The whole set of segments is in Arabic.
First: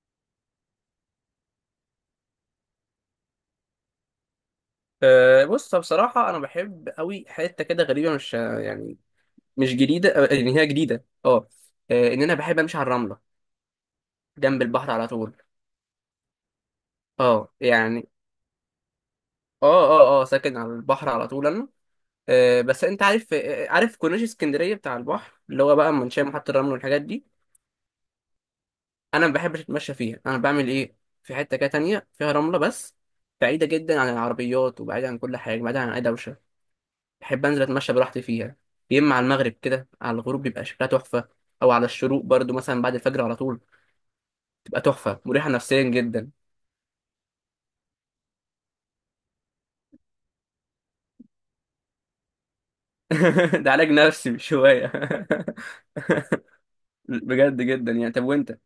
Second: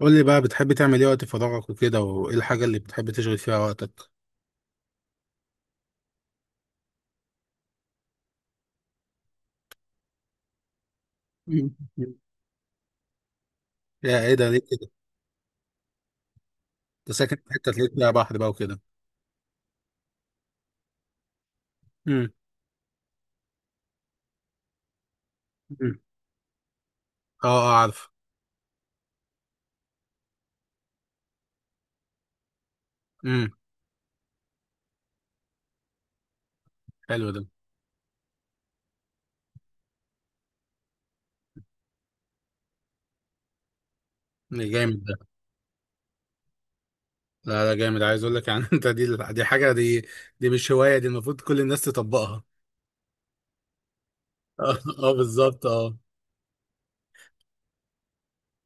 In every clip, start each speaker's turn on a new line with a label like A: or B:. A: قول لي بقى، بتحب تعمل ايه وقت فراغك وكده؟ وايه الحاجة اللي بتحب تشغل فيها وقتك؟
B: بص، بصراحة أنا بحب أوي حتة كده غريبة، مش يعني مش جديدة، إن هي جديدة. أه
A: مم.
B: آه، إن أنا بحب أمشي على الرملة
A: يا ايه ده ليه
B: جنب
A: كده؟
B: البحر على طول.
A: انت ساكن في حتة تلاقي
B: يعني.
A: فيها بحر بقى وكده؟
B: أه أه أه ساكن على البحر على طول أنا.
A: امم.
B: بس أنت عارف، عارف كورنيش اسكندرية بتاع البحر اللي هو بقى
A: مم.
B: منشأ محطة الرمل والحاجات دي.
A: اه، اه، عارف.
B: أنا ما بحبش أتمشى فيها، أنا بعمل إيه في حتة كده تانية فيها رملة بس،
A: امم.
B: بعيدة جدا عن العربيات وبعيدة عن كل حاجة، بعيدة عن أي دوشة.
A: حلو ده.
B: بحب انزل اتمشى براحتي فيها، يا اما على المغرب كده على الغروب بيبقى شكلها تحفه، او على الشروق برضو مثلا بعد الفجر على طول
A: ده
B: تبقى
A: جامد ده.
B: تحفه مريحه نفسيا جدا.
A: لا، لا، جامد، عايز اقول لك يعني. انت دي حاجة دي. دي مش هواية، دي المفروض كل الناس تطبقها.
B: ده علاج نفسي مش
A: اه،
B: هوايه.
A: بالظبط، اه.
B: بجد جدا يعني. طب وانت؟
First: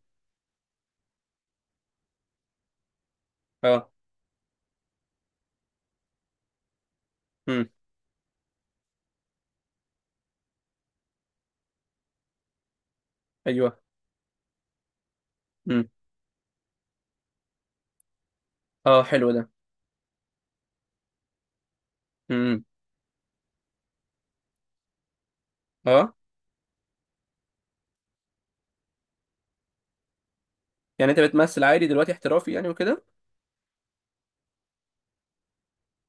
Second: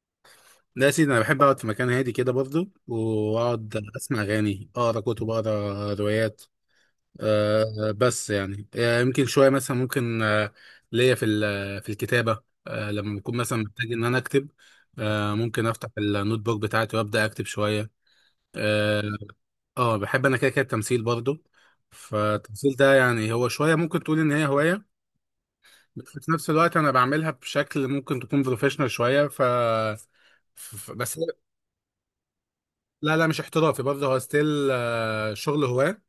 A: لا يا سيدي، انا بحب اقعد في مكان هادي كده برضه، واقعد
B: اه.
A: اسمع اغاني، اقرا كتب، اقرا روايات.
B: امم.
A: بس يعني، يمكن شويه مثلا، ممكن ليا في في الكتابه، لما بكون مثلا
B: ايوه.
A: محتاج ان انا اكتب. ممكن افتح
B: امم.
A: النوت بوك بتاعتي وابدا اكتب شويه. اه.
B: اه حلو ده.
A: بحب انا كده كده التمثيل برضو.
B: امم.
A: فالتمثيل ده يعني هو شويه ممكن تقول ان هي هوايه، بس
B: اه،
A: في نفس الوقت انا بعملها بشكل ممكن تكون بروفيشنال شويه.
B: يعني
A: بس.
B: انت بتمثل عادي دلوقتي، احترافي يعني وكده؟
A: لا، لا، مش احترافي برضه، هو ستيل شغل هواه.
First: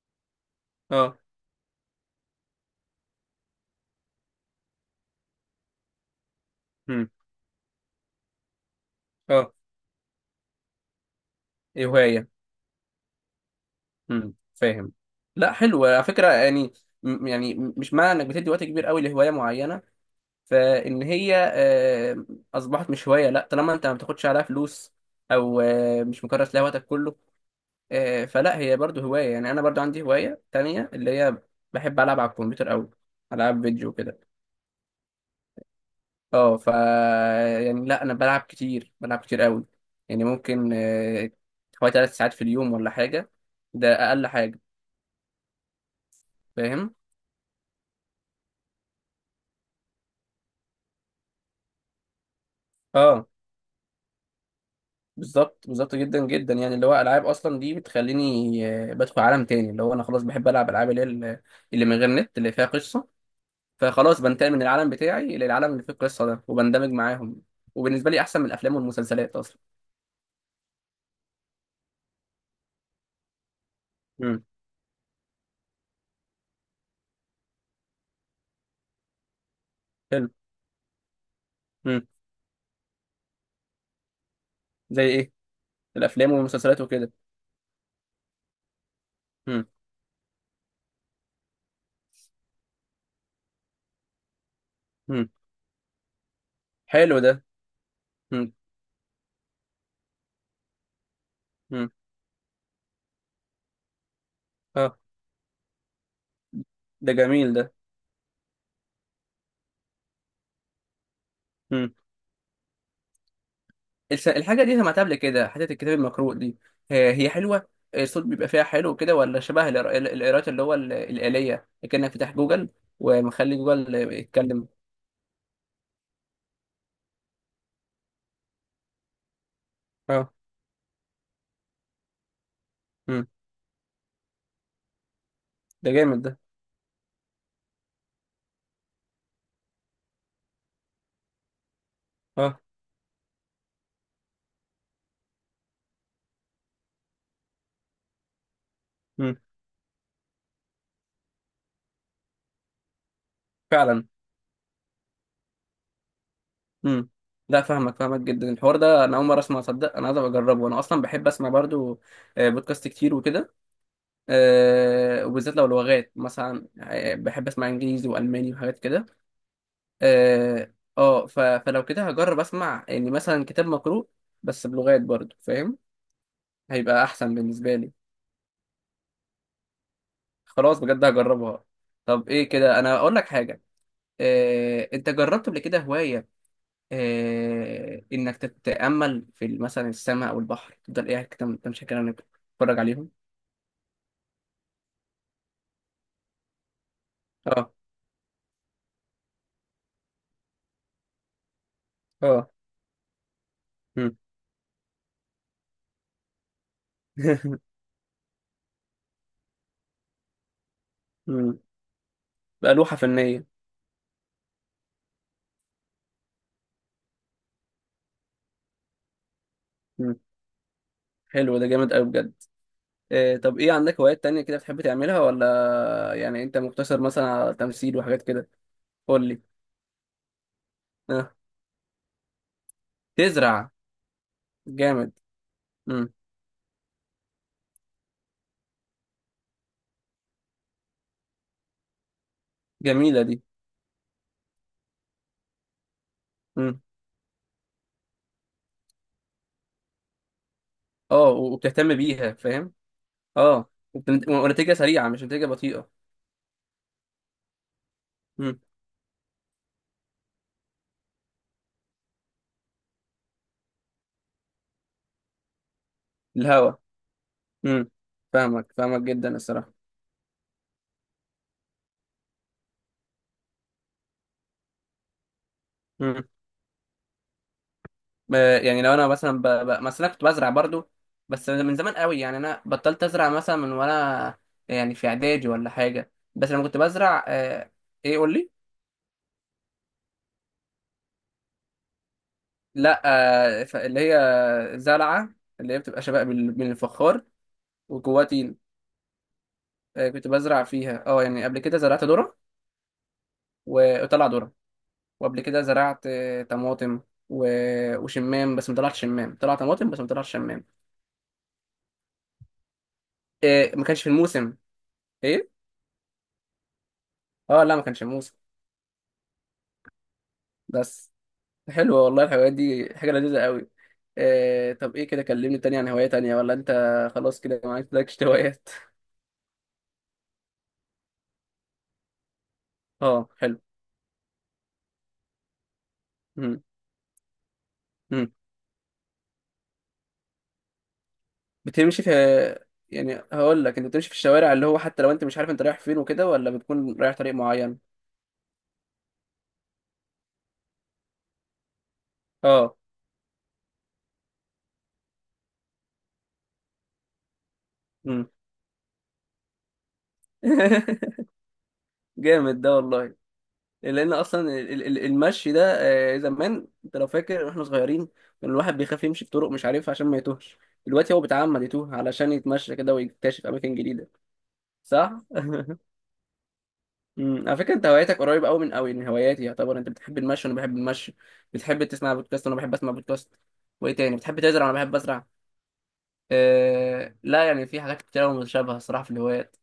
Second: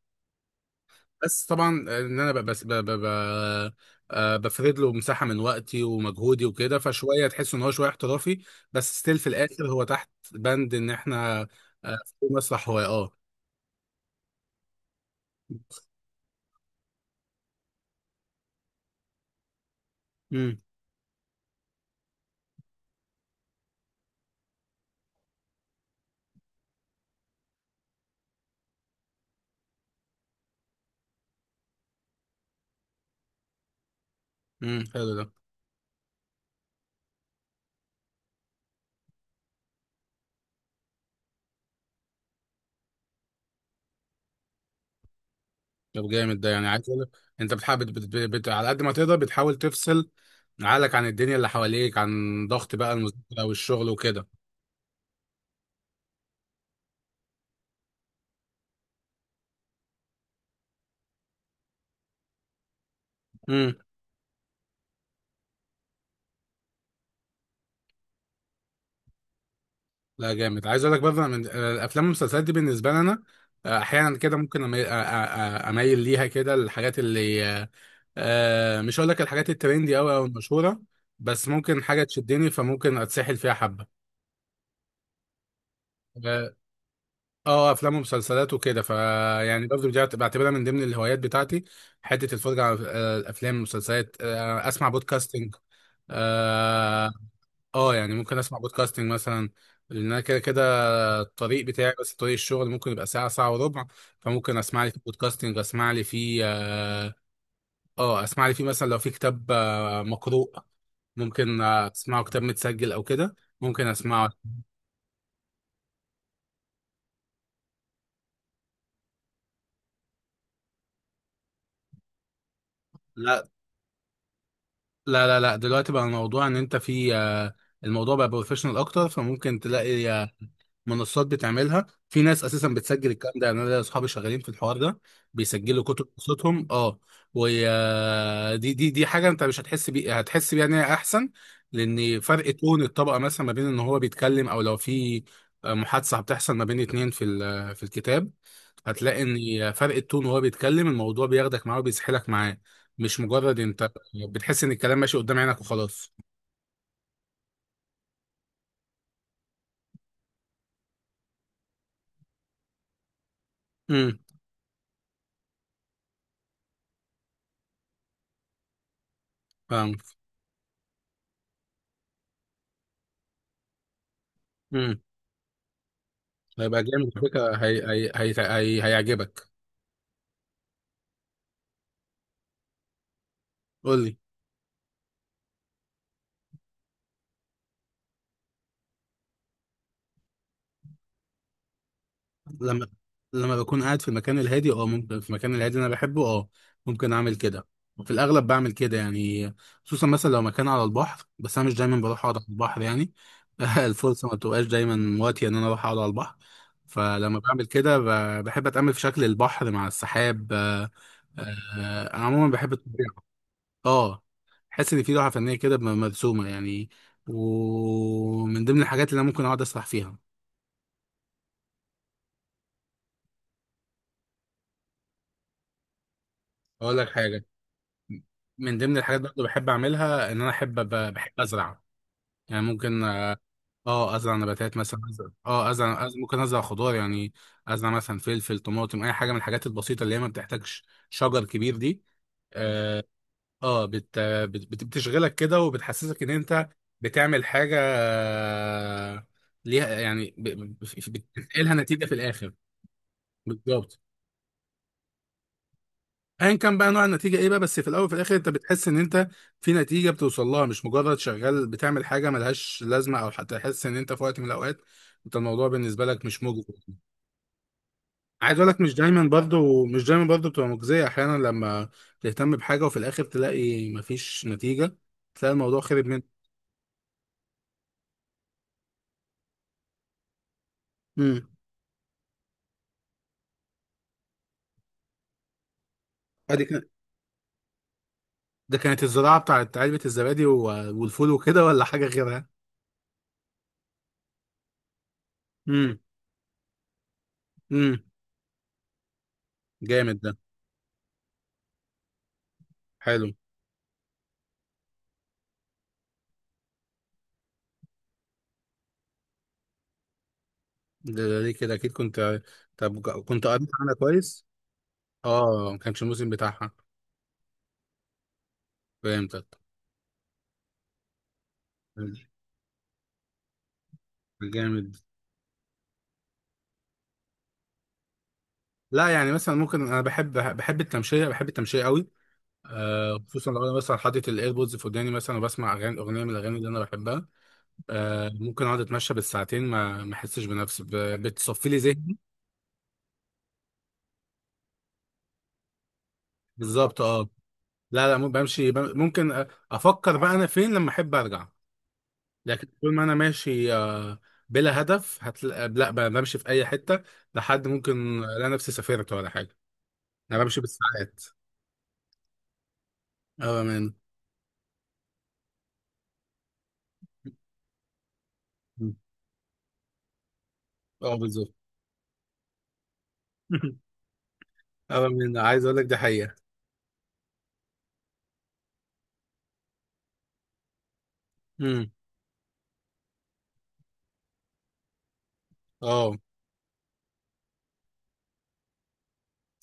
B: اه.
A: بس طبعا، ان انا ب- بس ب- ب- ب- آه، بفرد له مساحه من وقتي ومجهودي وكده،
B: امم.
A: فشويه تحس ان هو شويه احترافي. بس ستيل في
B: اه.
A: الاخر هو تحت بند ان احنا
B: إيه
A: في
B: هوايه.
A: مسرح هو. اه.
B: امم، فاهم. لا حلو على فكره يعني. يعني مش معنى انك بتدي وقت كبير قوي لهوايه معينه
A: امم.
B: فان هي اصبحت مش هوايه، لا طالما انت ما بتاخدش عليها فلوس او مش مكرس لها وقتك كله، فلا هي برضو هوايه. يعني انا برضو عندي هوايه تانية اللي هي بحب العب على الكمبيوتر قوي، العاب فيديو كده.
A: امم. حلو ده.
B: اه ف يعني، لا انا بلعب كتير، بلعب كتير قوي. يعني ممكن حوالي 3 ساعات في اليوم ولا حاجه، ده اقل حاجه.
A: طب جامد ده، يعني عايز
B: فاهم.
A: اقول لك، انت بتحاول بت بت بت على قد ما تقدر بتحاول تفصل عقلك عن الدنيا اللي حواليك، عن ضغط بقى
B: اه
A: المذاكره والشغل وكده.
B: بالظبط، بالظبط جدا جدا. يعني اللي هو العاب اصلا دي بتخليني بدخل عالم تاني، اللي هو انا خلاص بحب العب العاب اللي هي اللي من غير نت اللي فيها قصه. فخلاص بنتقل من العالم بتاعي للعالم اللي فيه القصه ده وبندمج معاهم، وبالنسبه لي احسن من الافلام والمسلسلات اصلا.
A: لا جامد، عايز اقول لك برضه، أنا من الافلام والمسلسلات دي بالنسبه لي انا احيانا كده
B: امم.
A: ممكن اميل ليها كده، الحاجات اللي مش هقول لك الحاجات الترندي قوي او
B: حلو.
A: المشهوره، بس ممكن حاجه
B: امم.
A: تشدني فممكن اتسحل فيها حبه.
B: زي ايه، الافلام
A: اه،
B: والمسلسلات وكده؟
A: افلام ومسلسلات وكده، فيعني
B: امم.
A: برضه دي بعتبرها من ضمن الهوايات بتاعتي. حته الفرجه على الافلام والمسلسلات، اسمع
B: امم.
A: بودكاستنج. اه.
B: حلو ده.
A: يعني ممكن
B: امم.
A: اسمع بودكاستنج مثلا، لان انا كده كده الطريق
B: امم.
A: بتاعي، بس طريق الشغل ممكن يبقى ساعة ساعة وربع، فممكن اسمع لي
B: اه
A: في بودكاستنج،
B: ده جميل
A: اسمع لي في مثلا لو في كتاب مقروء. ممكن
B: ده.
A: اسمعه كتاب متسجل او كده، ممكن اسمعه.
B: الحاجة دي سمعتها قبل كده، حتة الكتاب المقروء دي، هي حلوة. الصوت بيبقى فيها حلو كده، ولا شبه القراءات اللي هو الآلية، كأنك فتح جوجل
A: لا،
B: ومخلي جوجل يتكلم.
A: لا، لا، لا، دلوقتي بقى الموضوع ان انت في الموضوع بقى بروفيشنال اكتر، فممكن تلاقي
B: اه.
A: منصات بتعملها، في ناس اساسا بتسجل
B: امم.
A: الكلام ده. يعني انا ليا اصحابي شغالين في الحوار ده، بيسجلوا
B: ده
A: كتب
B: جامد ده.
A: قصتهم. اه. ودي دي دي حاجه انت مش هتحس بيها، هتحس بيها ان هي احسن. لان فرق
B: اه.
A: تون الطبقه مثلا ما بين ان هو بيتكلم او لو في محادثه بتحصل ما بين اتنين في في الكتاب، هتلاقي
B: امم.
A: ان فرق التون وهو بيتكلم الموضوع بياخدك معاه وبيسحلك معاه، مش مجرد انت
B: فعلا.
A: بتحس ان الكلام ماشي قدام عينك وخلاص.
B: امم. لا، فاهمك فاهمك جدا. الحوار ده انا اول مره اسمع، صدق، انا عايز أبقى اجربه. انا اصلا بحب اسمع برضو بودكاست كتير وكده،
A: امم.
B: وبالذات لو لغات مثلا، بحب اسمع انجليزي والماني وحاجات كده.
A: فاهم.
B: اه. فلو كده هجرب اسمع يعني مثلا كتاب مقروء، بس
A: امم.
B: بلغات برضو، فاهم.
A: هيبقى
B: هيبقى
A: جامد على
B: احسن
A: فكره،
B: بالنسبه لي.
A: هيعجبك.
B: خلاص بجد هجربها. طب ايه كده، انا اقول لك حاجه.
A: قول لي.
B: انت جربت قبل كده هوايه انك تتامل في مثلا السماء او البحر، تفضل قاعد كده تمشي كده إنك تتفرج
A: لما
B: عليهم؟
A: لما بكون قاعد في المكان الهادي، ممكن في المكان الهادي اللي انا بحبه، ممكن اعمل كده.
B: اه.
A: وفي الاغلب بعمل كده يعني، خصوصا مثلا لو مكان على البحر، بس انا مش دايما بروح اقعد على
B: اه.
A: البحر يعني.
B: مم.
A: الفرصه ما بتبقاش دايما وقتي ان انا اروح اقعد على البحر. فلما بعمل كده بحب اتامل في شكل البحر مع السحاب.
B: مم.
A: انا عموما بحب
B: بقى لوحه
A: الطبيعه.
B: فنيه.
A: اه، حاسس ان في لوحه فنيه كده مرسومه يعني، ومن ضمن الحاجات اللي انا ممكن اقعد اسرح
B: مم.
A: فيها.
B: حلو ده، جامد قوي بجد. طب ايه عندك هوايات تانية كده بتحب تعملها، ولا يعني انت
A: اقول
B: مقتصر
A: لك
B: مثلا
A: حاجه،
B: على تمثيل وحاجات كده؟
A: من ضمن الحاجات
B: قول لي.
A: برضه بحب اعملها ان انا احب بحب
B: اه.
A: ازرع. يعني ممكن
B: تزرع.
A: ازرع نباتات مثلا،
B: جامد. امم.
A: ممكن ازرع خضار يعني، ازرع مثلا فلفل، طماطم، اي حاجه من الحاجات البسيطه اللي هي ما بتحتاجش شجر كبير دي. آه،
B: جميلة دي.
A: بتشغلك كده وبتحسسك ان انت
B: امم.
A: بتعمل حاجه ليها يعني، بتنقلها
B: وبتهتم
A: نتيجه في
B: بيها،
A: الاخر.
B: فاهم.
A: بالظبط.
B: ونتيجة سريعة، مش نتيجة بطيئة.
A: ايا كان بقى نوع النتيجه ايه بقى، بس في الاول وفي الاخر انت
B: امم.
A: بتحس ان انت في نتيجه بتوصل لها، مش مجرد شغال بتعمل حاجه ملهاش لازمه، او حتى تحس ان انت في وقت من الاوقات انت الموضوع بالنسبه لك مش مجزي.
B: الهوا امم.
A: عايز اقول
B: فاهمك
A: لك، مش
B: فاهمك
A: دايما
B: جدا الصراحة.
A: برضو، مش دايما برضو بتبقى مجزيه، احيانا لما تهتم بحاجه وفي الاخر تلاقي مفيش نتيجه، تلاقي الموضوع خرب
B: امم.
A: منك.
B: يعني لو انا مثلا مثلا كنت بزرع برضو،
A: امم.
B: بس من زمان قوي. يعني انا بطلت ازرع مثلا من وانا يعني في اعدادي ولا حاجة، بس لما
A: ادي.
B: كنت بزرع ايه؟ قول لي.
A: ده كانت الزراعة بتاعت علبة الزبادي والفول وكده، ولا حاجة غيرها؟
B: لا، اللي هي زرعة اللي هي
A: امم.
B: بتبقى شبه من الفخار
A: امم.
B: وجواها طين.
A: جامد
B: كنت
A: ده.
B: بزرع فيها. اه يعني قبل كده زرعت ذرة
A: حلو
B: وطلع ذرة، وقبل كده زرعت طماطم وشمام، بس ما طلعش شمام، طلع طماطم بس ما طلعش شمام.
A: ده. ده ليه كده؟ اكيد كنت، طب كنت قريت
B: ما
A: عنها
B: كانش في
A: كويس؟
B: الموسم. ايه.
A: اه، ما كانش الموسم بتاعها.
B: اه، لا ما كانش في الموسم.
A: فهمتك.
B: بس. حلوة والله الهوايات دي، حاجة لذيذة قوي.
A: جامد.
B: طب ايه كده، كلمني تاني عن هواية تانية، ولا انت خلاص كده ما عندكش هوايات؟
A: لا، يعني مثلا ممكن، انا بحب التمشية، بحب التمشية قوي.
B: اه
A: خصوصا
B: حلو.
A: لو انا مثلا حاطط الايربودز في وداني مثلا، وبسمع اغاني اغنيه من الاغاني اللي انا بحبها.
B: مم.
A: ممكن اقعد اتمشى بالساعتين، ما احسش بنفسي بتصفي لي
B: بتمشي في
A: ذهني.
B: يعني هقول لك، انت بتمشي في الشوارع اللي هو حتى لو انت مش عارف انت رايح فين وكده، ولا
A: بالظبط،
B: بتكون رايح
A: اه.
B: طريق معين؟
A: لا، لا، بمشي ممكن افكر بقى انا فين لما احب ارجع. لكن
B: اه.
A: طول ما انا ماشي بلا هدف هتلاقي، لا، بمشي في اي حته، لحد ممكن
B: مم.
A: لا نفسي سافرت ولا حاجه، انا بمشي بالساعات.
B: جامد ده والله.
A: اه من
B: لان اصلا المشي ده، زمان انت لو فاكر واحنا صغيرين، كان الواحد بيخاف يمشي في طرق مش عارفها عشان ما يتوهش، دلوقتي
A: اه
B: هو
A: بالظبط.
B: بيتعمد يتوه علشان يتمشى كده ويكتشف اماكن جديده.
A: اه
B: صح.
A: من عايز اقول لك دي حقيقه.
B: مم. على فكره انت هواياتك قريبه قوي من هواياتي، يعتبر انت بتحب المشي وانا بحب المشي، بتحب
A: مم.
B: تسمع بودكاست وانا بحب اسمع بودكاست. وايه تاني؟ بتحب تزرع وانا بحب ازرع.
A: اه،
B: لا يعني في حاجات كتير متشابهة الصراحة في الهوايات.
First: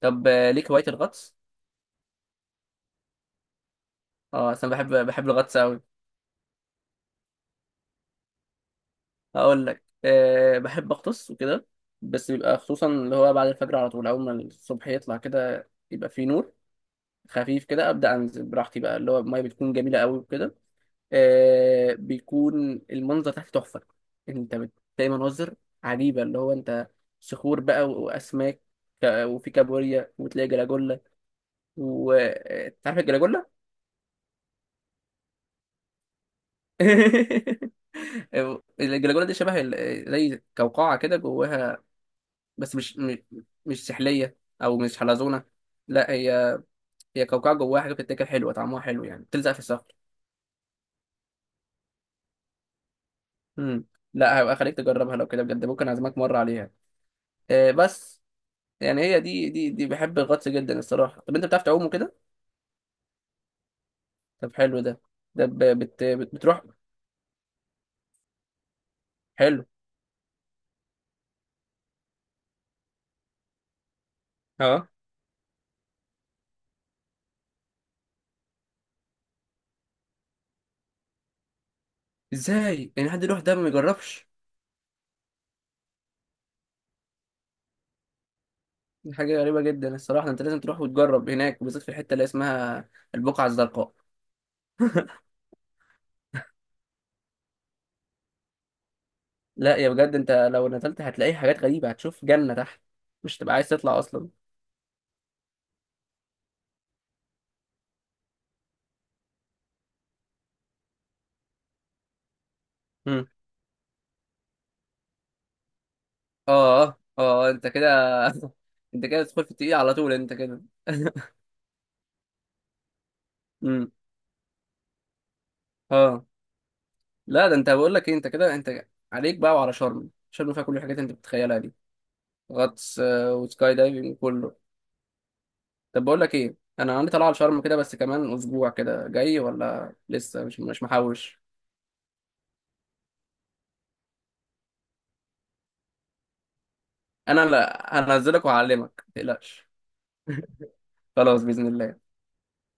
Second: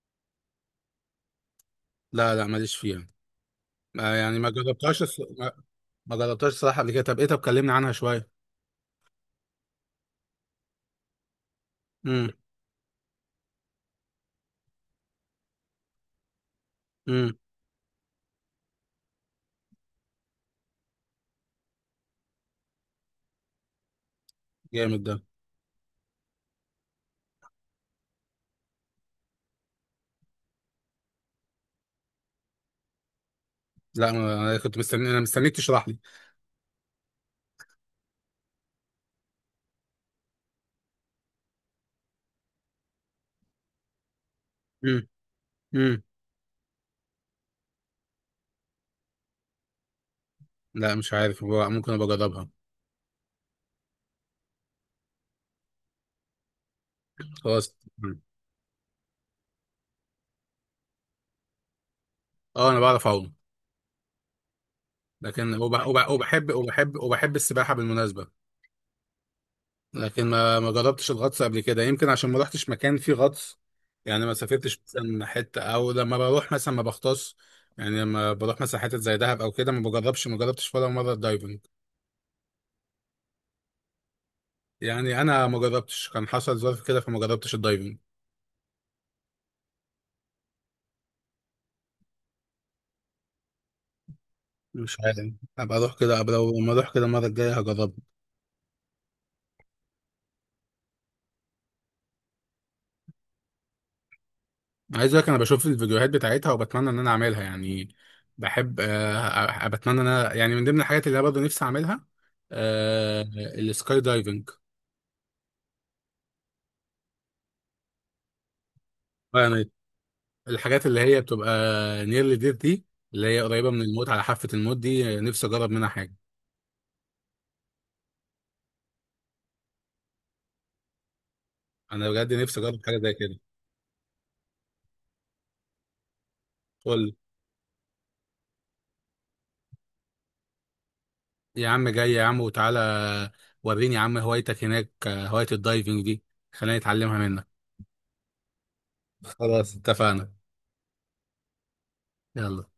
B: طب ليك هواية الغطس؟
A: لا، لا، ماليش فيها. يعني ما
B: اه أصل أنا
A: جربتهاش
B: بحب الغطس أوي.
A: ما جربتهاش الصراحه قبل كده. طب كلمني عنها شويه.
B: هقول لك، بحب أغطس وكده،
A: امم.
B: بس بيبقى خصوصا اللي هو بعد الفجر على طول، أول ما الصبح يطلع كده يبقى فيه نور
A: امم.
B: خفيف كده، أبدأ أنزل براحتي بقى. اللي هو المية بتكون جميلة أوي وكده. بيكون المنظر تحت تحفة. أنت
A: جامد
B: بتلاقي
A: ده.
B: مناظر عجيبة اللي هو أنت، صخور بقى وأسماك، وفي كابوريا، وتلاقي جلاجولا. وتعرف الجلاجولا؟
A: لا، انا كنت مستني، انا مستنيك تشرح لي.
B: الجلاجولا دي شبه زي قوقعة كده جواها، بس مش سحلية أو مش حلزونة.
A: امم.
B: لا هي قوقعة جواها حاجة بتتاكل، حلوة طعمها حلو يعني، بتلزق في الصخر.
A: لا، مش عارف، هو ممكن ابقى اجربها.
B: مم. لا هبقى خليك تجربها، لو كده بجد ممكن أعزمك مرة عليها.
A: خلاص.
B: بس يعني هي دي بحب الغطس جدا الصراحة. طب أنت بتعرف تعوم وكده؟
A: اه، انا بعرف اعوم،
B: طب حلو ده.
A: لكن وبحب
B: بتروح.
A: وبحب وبحب السباحه بالمناسبه.
B: حلو.
A: لكن ما جربتش الغطس قبل كده، يمكن عشان ما رحتش مكان فيه غطس. يعني ما سافرتش
B: اه.
A: مثلا حته، او لما بروح مثلا ما بغطس. يعني لما بروح مثلا حتت زي دهب او كده ما بجربش، ما جربتش ولا مره الدايفنج.
B: ازاي يعني حد يروح ده ما يجربش؟
A: يعني انا ما جربتش، كان حصل ظرف كده فما جربتش الدايفنج.
B: دي حاجة غريبة جدا الصراحة، انت لازم تروح وتجرب هناك، وبالذات في الحتة اللي اسمها البقعة الزرقاء.
A: مش عارف، ابقى اروح كده، ابقى لو ما اروح كده المره الجايه هجربها.
B: لا يا بجد انت لو نزلت هتلاقي حاجات غريبة، هتشوف جنة تحت، مش تبقى عايز تطلع اصلا.
A: عايز اقول لك، انا بشوف الفيديوهات بتاعتها وبتمنى ان انا اعملها يعني. بحب آه، آه، بتمنى ان انا يعني من ضمن الحاجات اللي انا برضه نفسي اعملها آه،
B: مم.
A: السكاي دايفنج.
B: اه، اه، اه، انت كده. انت كده تدخل في
A: يعني
B: التقيل على طول، انت كده.
A: الحاجات اللي هي بتبقى نيرلي ديث دي، اللي هي قريبه من
B: امم.
A: الموت، على حافه الموت دي، نفسي اجرب منها حاجه.
B: اه. لا ده انت، بقول لك ايه، انت كده، انت عليك بقى وعلى شرم فيها كل الحاجات اللي انت بتتخيلها دي.
A: انا بجد نفسي اجرب حاجه
B: غطس
A: زي كده.
B: وسكاي دايفنج، كله. طب بقول لك ايه، انا
A: قول
B: عندي
A: لي،
B: طلعه على شرم كده، بس كمان اسبوع كده جاي ولا لسه، مش محوش.
A: يا عم جاي يا عم وتعالى. وريني يا عم هوايتك هناك، هوايه الدايفنج دي، خليني اتعلمها
B: انا
A: منك.
B: لا هنزلك وهعلمك، ما تقلقش.
A: خلاص اتفقنا.
B: خلاص باذن الله.
A: يلا.